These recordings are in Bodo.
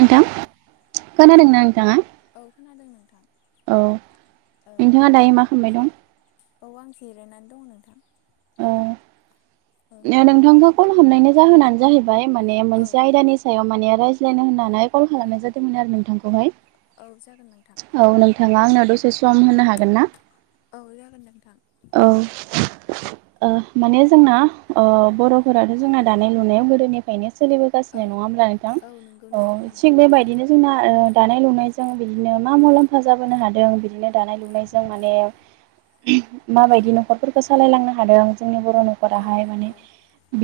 नोंथां खोनादोंना नोंथाङा [unintelligible] औ खोनादों नोंथां औ औ नोंथाङा दायो मा खालामबाय दं औ आं जिरायनानै दङ नोंथां। औ नोंथांखौ कल हमनायनि जाहोनानो जाहैबाय माने औ मोनसे आयदानि सायाव माने रायज्लायनो होननानै कल खालामनाय जादोंमोन आरो नोंथांखौहाय औ जागोन नोंथां औ नोंथाङा आंनाव दसे सम होनो हागोन ना औ जागोन नोंथां औ माने जोंना बर'फोराथ' जोंना दानाय लुनायाव गोदोनिफ्रायनो सोलिबो औ जानाय नङा हब्ला नोंथां औ नंगौ नोंथां नंगौ थंनाय बायदिनो जोंना दानाय लुनायजों बिदिनो मा मुलाम्फा जाबोनो हादों बिदिनो दानाय लुनायजों माने उज्ञ औ माबायदि न'खरफोरखौ सालायलांनो हादों जोंनि बर' औ न'खराहाय नंगौ माने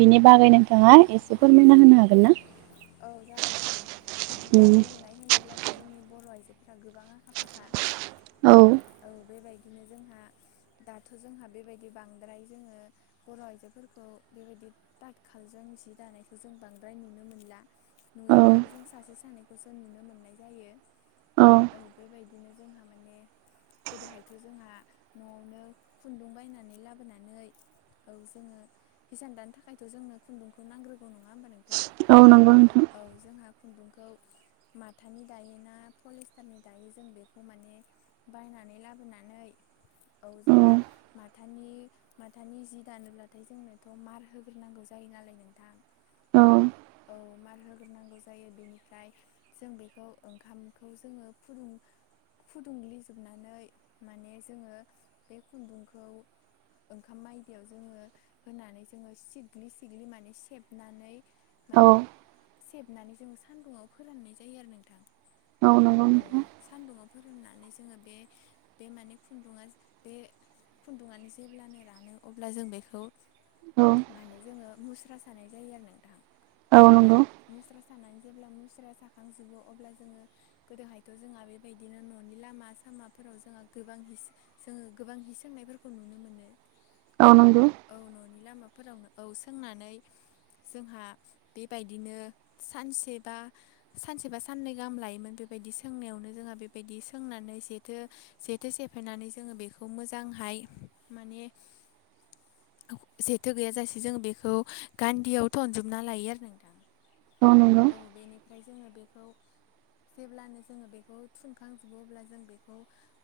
बिनि बागै नोंथाङा एसे फोरमायना होनो हागोन ना औ जागोन नोंथां उम दानाय लुनाय मानो होनोब्लाथ' जोंनि बर' आइजोफोरा गोबां आखा फाखा औ औ बेबायदि बिदिनो जोंहा दाथ' जोंहा बेबायदि बांद्राय जोङो बर' आइजोफोरखौ बेबायदि दाथखालजों एसे दानायखौ जों बांद्राय नुनो मोनला औ नुयोब्लाबो जों सासे सानैखौसो नुनो मोननाय जायो औ बेबायदिनो जोंहा माने गोदोहायथ' जोंहा न'आवनो खुन्दुं बायनानै लाबोनानै औ जोङो हिसान दानो थाखायथ' जोंनो खुन्दुंखौ नांग्रोगौ नङा होमबा नोंथांा औ नंगौ नोंथां औ जोंहा खुन्दुंखौ माथानि दायो ना पलिस्टारनि दायो जों बेखौ माने बायनानै लाबोनानै औ औ जोंहा माथानि माथानि जि दानोब्लाथाय जोंनोथ' मार होग्रोनांगौ जायो नालाय नोंथां औ औ मार होग्रोनांगौ जायो बेनिफ्राय जों बेखौ ओंखामखौ जोङो फुदुं फुदुं्लिजोबनानै माने जोङो बे खुन्दुंखौ ओंखाम मायदियाव जोङो होनानै जोङो सिग्लि सिग्लि माने सेबनानै औ माने सेबनानै जोङो सान्दुङाव फोराननाय जायो आरो नोंथां औ नंगौ औ नोंथां सान्दुङाव फोरुननानै जोङो बे बे माने खुन्दुा बे खुन्दुङनो जेब्लानो रानो अब्ला जों बेखौ औ माने जोङो मुस्रा सानाय जायो आरो नोंथांाहां औ मुस्रा सानानै जेब्ला मुस्राया साखांजोबो अब्ला जोङो गोदोहायथ' जोंहा बेबायदिनो न'नि लामा सामाफोराव जोंहा गोबां हि जोङो गोबां हि सोंनायफोरखौ नुनो मोनो औ नंगौ औ न'नि लामाफोरावनो औ सोंनानै जोंहा बेबायदिनो सानसेबा सानसेबा साननै गाहाम लायोमोन बेबायदि सोंनायावनो जोंहा बेबायदि सोंनानै जथो जेथो सेफायनानै जोङो बेखौ मोजांहाय माने जेथो गैयााजासे जों बेखौ गान्दियाव थनजोबना लायो आरो नोंथां अ नंगौ औ बेनिफ्राय जोङो बेखौ जेब्लानो जोङो बेखौ थुनखांजोबो अब्ला जों बेखौ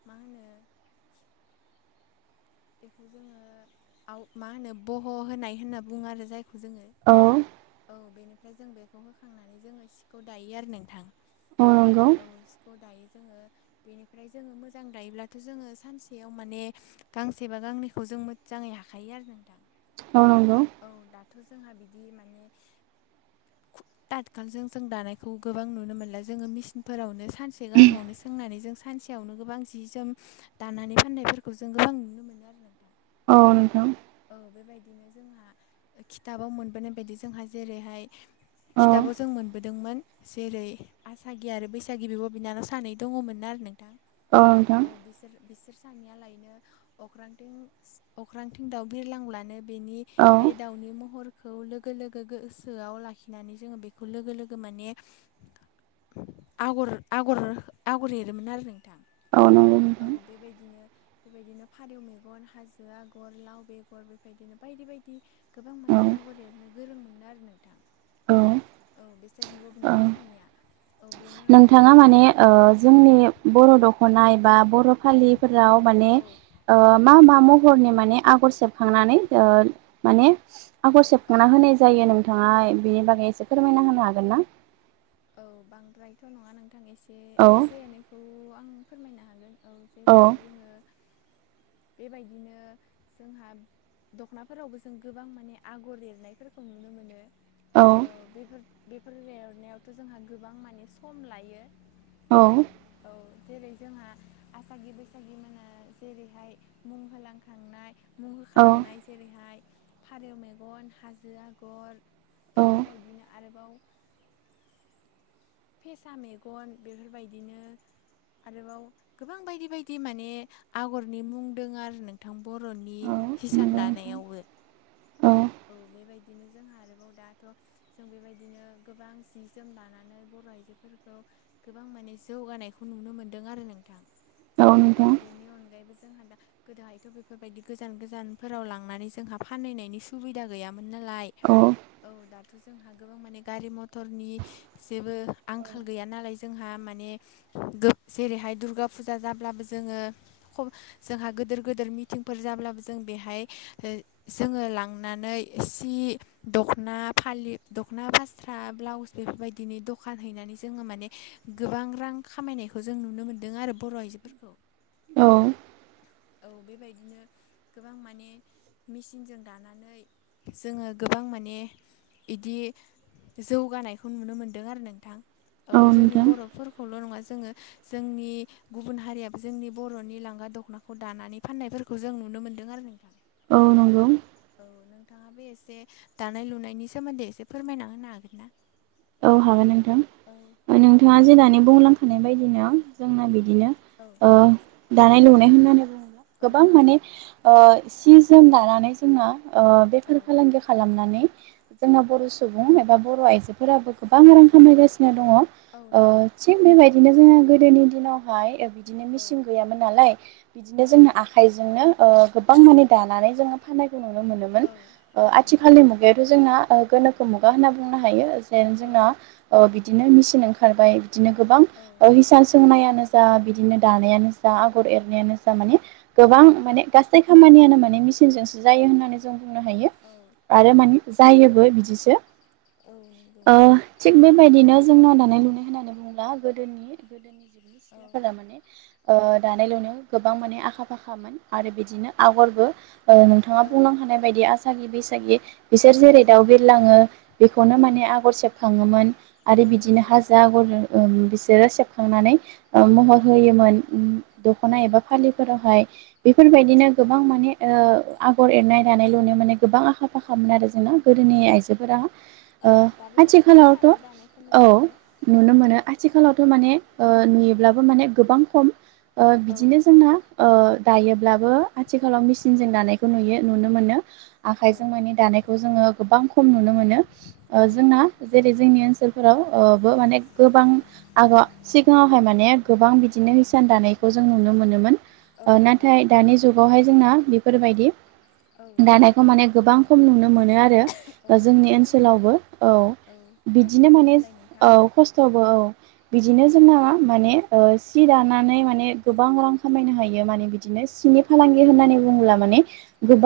मा होनो बेखौ जोङो आव मा होनो बह' होनाय होनना बुङो आरो जायखौ जोङो। औ। औ बेनिफ्राय जों बेखौ होखांनानै जोङो सिखौ दायो आरो नोंथां। अ नंगौ। औ सिखौ दायो जोङो बेनिफ्राय जोङो मोजां दायोब्लाथ' जोङो सानसेयाव माने गांसेबा गांनैखौ जों मोजाङै हाखायो आरो नोंथां। औ नंगौ। औ दाथ' जोंहा बिदि माने [unintelligible] जों दानायखौ गोबां नुनो मोनला जोङो मेसिनफोरावनो सानसे गाहामावनो सोंनानै जों सानसे [unintelligible] गोबां जि जोम दानानै फाननायफोरखौ जों गोबां नुनो मोनो आरो नोंथां। औ नोंथां। औ बेबायदिनो जोंहा खिथाबाव मोनबोनाय बायदि जोंहा जेरैहाय खिथाबाव जों मोनबोदोंमोन। जेरै आसागि आरो बैसागि बिब' बिनानाव सानै दङमोन आरो नोंथां। औ बिसोर बिसोर सानैया लायनो अख्रांथिं अख्रां दाउ बिरलां लानो बेनि बे दाउनि महर खौ लोगो लोगो गोसोआव लाखिनानै जोङो बेखौ लोगो लोगो माने आगर आगर आगर एरोमोन आरो नोंथां। औ बेबायदिनो बेबायदिनो फारौ मेगन हाजो आ आगर लाव बेगर बेबायदिनो बायदि बायदि गोबां माने आगर एरनो गोरों मोनो आरो नोंथां औ औ बिसोर बिब' औ बिनानाव सानैया औ बेनि अनगायैबो नोंथाङा माने ओ औ जोंनि बर' दख'ना एबा बर' फालिफोराव माने औ ओ मा मा महरनि माने आगर सेबखांनानै ओ माने आगर औ सेबखांना होनाय जायो नोंथाङा बिनि बागै एसे फोरमायना होनो हागोन ना? औ बांद्रायथ' नङा नोंथां एसे औ एसे एनैखौ आं फोरमायनो हागोन। औ जेरैहाय जोङो बेबायदिनो जोंहा दख'नाफोरावबो जों गोबां माने आगर एरनायफोरखौ नुनो मोनो। औ अ बेफोर बेफोर एरनायावथ' जोंहा गोबां माने सम लायो। औ। औ जेरै जोंहा आसागि बैसागि मोनहा जेरैहाय मुं होलांखांनाय मु औ होखालांनाय जेरैहाय फारौ मेगन हाजो आगर। औ बेफोरबायदिनो आरोबाव फेसा मेगन बेफोरबायदिनो आरोबाव गोबां बायदि बायदि माने आगरनि मुं दोङो आरो नों थां बर'नि औ हिसान नंगौ दानायावबो औ बेबायदिनो जोंहा आरोबाव दा थ' जों बेबायदिनो गोबां जि जोम दानानै बर बर' आइजोफोरखौ गोबां माने जौगानायखौ नुनो मोनदों आरो नोंथां। औ नोंथां बेनि अनगायैबो जोंहा दा गोदोहायथ' बेफोरबायदि गोजान गोजानफोराव लांनानै जोंहा फानहैनायनि सुबिदा गैयामोन नालाय औ औ दा थ' जोंहा गोबां माने गारि मथरनि जेबो आंखाल गैया नालाय जोंहा माने जेरैहाय दुर्गा फुजा जाब्लाबो जोङो ख जोंहा गोदोर गोदोर मिटिंफोर जाब्लाबो जों बेहाय जोङो लांनानै सि दख'ना फालि दख'ना फास्रा ब्लाउस बेफोरबायदिनि द दखान हैनानै जोङो माने गोबां रां खामायनायखौ जों नुनो मोनदों आरो बर' आइजोफोरखौ। [inaudible] औ औ बेबायदिनो गोबां माने मेचिनजों दानानै जोङो गोबां माने इदि जौगानायखौ नुनो मोन्दों आरो नों थां औ जोंनि बर' फोर खौल' नङा जोङो जोंनि गुबुन हारियाबो जोंनि बर'नि लांगा दख'ना खौ दानानै फाननायफोरखौ जों नुनो मोनदों आरो नोंथां। औ नंगौ औ नोंथाङाबो एसे दानाय लुनायनि सोमोन्दै एसे फोरमायना होनो हागोन ना? औ हागोन नोंथां‌ औ नोंथाङा जे दानि बुंलांखानाय बायदिनो जोंना बिदिनो औ [unintelligible] दानाय लुनाय होननानै बुङोब्ला औ गोबां माने ओ सि जोम दानानै जोङो ओ औ बेफार फालांगि खालामनानै जोंना बर' सुबुं एबा बर' आइजोफोराबो गोबां रां खामायगासिनो दङ औ ओ नंगौ थिग बेबायदिनो जोङो गोदोनि दिनावहाय बिदिनो औ मेचिं गैयामोन नालाय बिदिनो औ जोंनो आख आखाइजोंनो ओ गोबां माने दानानै जोङो फाननायखौ नुनो मोनोमोन औ ओ औ नंगौ आथिखालनि मुगायावथ' जोंना ओ गोनो [unintelligible] मुगा होनना बुंनो हायो जेन औ जोंना बिदिनो मेसिन ओंखारबाय बिदिनो गोबां औ हिसान सोंनायानो जा बिदिनो दानायानो जा आगर एरनायानो जा माने गोबां औ माने गासै खामानियानो माने मेसिनजोंसो जायो होननानै जों बुंनो हायो। औ आरो माने जायोबो बिदिसो औ नों ओ थिग बेबायदिनो जोंना दानाय लुनाय होननानै बुङोब्ला गोदोनि गोदोनि सिख्लाफोरा औ माने ओ दानाय लुनायाव गोबां माने आखा फाखामोन आरो बिदिनो आगरबो ओ नों थाङा औ बुंलां खानाय बायदि आसागि बैसागि बिसोर औ जेरै दाउ बिरलाङो बेखौनो माने आगर [unintelligible] सेबखाङोमोन आरो औ बिदिनो नंगौ हाजो आगर ओ बिसोरो सेबखांनानै औ महर होयोमोन दख'ना एबा फालिफोरावहाय बेफोरबायदिनो औ गोबां माने ओ आगर एरनाय दानाय लुनायाव माने गोबां आखा फाखामोन आरो जोंना गोदोनि आइजोफोरा औ ओ दाबो जों सासे आथिखालावथ' सानै दानायखौ औ नुनो मोनो। नुनो मोनो आथिखालावथ' माने नुयोब्लाबो माने गोबां खम। ओ औ बिदिनो जोंना ओ दायोब्लाबो आथिखालाव औ मेसिनजों दानाय नुयो नुनो मोनो औ आखाइजों मानि दानायखौ जोङो गोबां खम नुनो मोनो ओ औ जोंना जेरै जोंनि ओनसोलफोराव ओ बो माने गोबां आग' सिगाङावहाय माने गोबां बिदिनो हिसान दानायखौ जों नुनो मोनोमोन। औ ओ नंगौ नाथाय दानि जुगावहाय जोंना बेफोरबायदि औ दानाय खौ माने गोबां खम नुनो मोनो आरो औ ओ खम जोंनि जालांबाय ओनसोलावबो औ औ बिदिनो खस्थ'बो माने नालाय नोंथां औ खस्थ'बो औ बिदिनो जोंना माने ओ सि दानानै माने गोबां रां खामायनो हायो माने बिदिनो सिनि फालांगि होननानै बुङोब्ला माने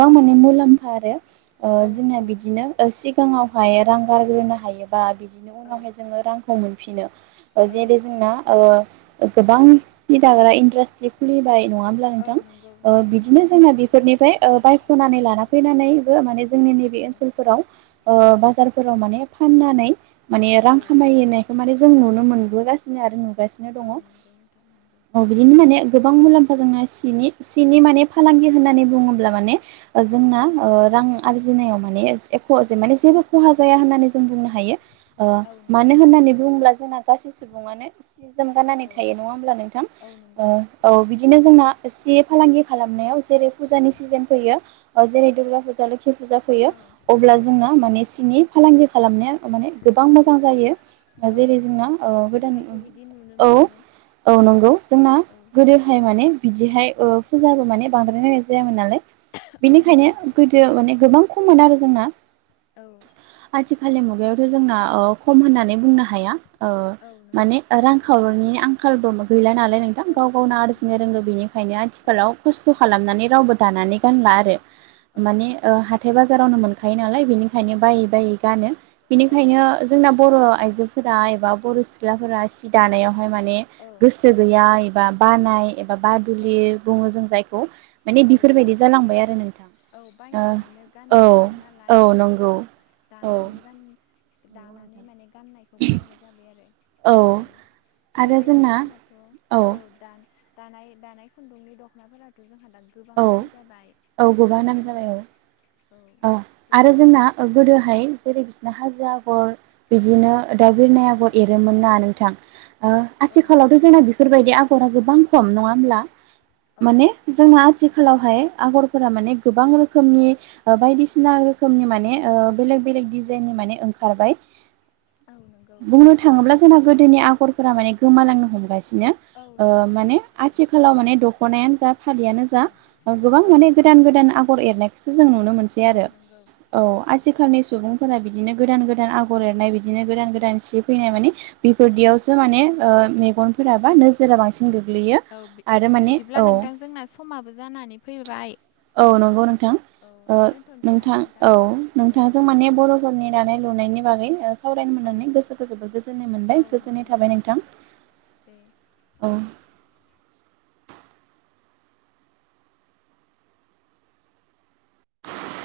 औ माने मुलाम्फा आरो ओ औ जोंना नंगौ बिदिनो ओ सिगाङावहाय रां गारग्रोनो हायोबा बिदिनो औ उनावहाय जोङो रांखौ मोनफिनो औ जेरै जोंना ओ गोबां सि दाग्रा इन्डास्ट्रि खुलिबाय नङा होनब्ला औ नोंथां नंगौ ओ नंगौ बिदिनो नोंथां जोंना [unintelligible] फोरनिफ्राय ओ बायख'नानै लाना फैनानैबो माने जोंनि नैबे औ ओनसोलफोराव ओ औ बाजार फोराव माने फाननानै माने रां औ खामायनायखौ माने जों नुनो मोनबोगासिनो आरो नुगासि नो दङ औ नंगौ नोंथां नंगौ ओ बिदिनो माने गोबां मुलाम्फा जोंना सिनि सिनि माने फालांगि होननानै बुङोब्ला माने औ जोंना ओ रां आरजिनायाव माने एख' जेन माने जेबो खहा जाया होननानै जों बुंनो हायो ओ औ नंगौ मानो होननानै बुङोब्ला जोंना गासै सुबुङानो सि जोम गाननानै औ थायो नङा होमब्ला नोंथां औ नंगौ औ बिदिनो जोंना एसे फालांगि खालामनायाव जेरै फुजानि सि जेन फैयो जेरै दुर्गा फुजा लोखि फुजा फैयो औ अब्ला औ जोंना माने सिनि फालांगि खालामनाया माने गोबां औ मोजां जायो ओ औ जेरै' ओ नंगौ जोंना गोदान। गोदोहायथ' बिदि नुनो औ। मोनामोन औ नंगौ। दासो जोंना औ गोदो हाय माने बिदिहाय ओ फुजाबो माने बांद्रायलनायनाय जायामोन नालाय औ नंगौ बेनिखायनो गोदो माने गोबां खममोन आरो। जोंना औ। आथिखालनि मुगायावथ' जोंना खम होननानै बुंनो हाया ओ औ नंगौ माने रां खावरनि आंखालबो गैला नालाय नोंथां औ गाव गावनो औ आरजिनो नंगौ रोंङो बेनिखायनो औ आथिखालाव खस्थ' थ' खालामनानै रावबो दानानै गानला आरो। औ माने ओ हाथाय बाजारावनो मोनखायो नालाय बिनिखायनो बायै बायै गानो बिनिखायनो जोंना बर' आइजोफोरा एबा बर' सिख्लाफोरा सि दानायावहाय माने गोसो गैया एबा बानाय एबा बा दुलि बुङो जों जाय खौ माने बेफोरबायदि जालांबाय आरो नोंथां। औ बायनानैनो ओ औ गाननो मोनो औ नालाय नंगौ बेनिखायनो औ दानानै गान नंगौ दानानै नोंथां माने गाननाय। बेखौ बाग्रा जाबाय आरो औ आरो जोंना बेबायदिनो जोंहाथ' औ दा। दानाय दानाय खुन्दुंनि दख'नाफोराथ' जोंहा दा गोबां औ दाम जाबाय औ गोबां नाम औ। जाबाय औ बे आरो जोंना गोदोहाय जेरै' बिसना हाजो आगर बिदिनो। दा बिनायाबो औ एरोमोन ना नोंथां। ओ औ आथिखालावथ' नंगौ जोंना। बेफोरबायदि आगरा गोबां खम नङ होमब्ला औ माने जोंना आथिखालाव हाय। आगरफोरा माने गोबां रोखोमनि। बायदिसिना रोखोमनि माने ओ बेलेग बेलेग डजाइननि माने ओंखारबाय। औ नोंगौ। बुंनो थाङोब्ला जोंना गोदोनि आगरफोरा माने गोमालांनो हमगासिनो। औ ओ नंगौ माने आथिखालाव माने दख'नायानो जा फालियानो जा गोबां औ माने। गोदान गोदान आगर एरनायखौसो जों नुनो मोनसै औ आरो। नंगौ औ आथिखालनि सुबुंफोरा बिदिनो गोदान गोदान आगर औ एरनाय बिदिनो गोदान गोदान सि फैनाय माने औ बेफोरदियावसो माने ओ मेगनफोरा बा नोजोरा बांसिन गोग्लैयो। औ बि आरो माने बिदिब्ला औ नोंथांजोंना समाबो जानानै फैबाय। औ नंगौ नोंथां औ दोनथ'नोसै नामा नोंथां औ औ नोंथाङ जों मान बर' समनि दानाय लुनायनि बागै सावरायनो औ मोननानै गोसोखौ जोबोद गोजोननाय औ मोनबाय नंगौ गोजोननाय थाबाय नोंथां। दे औ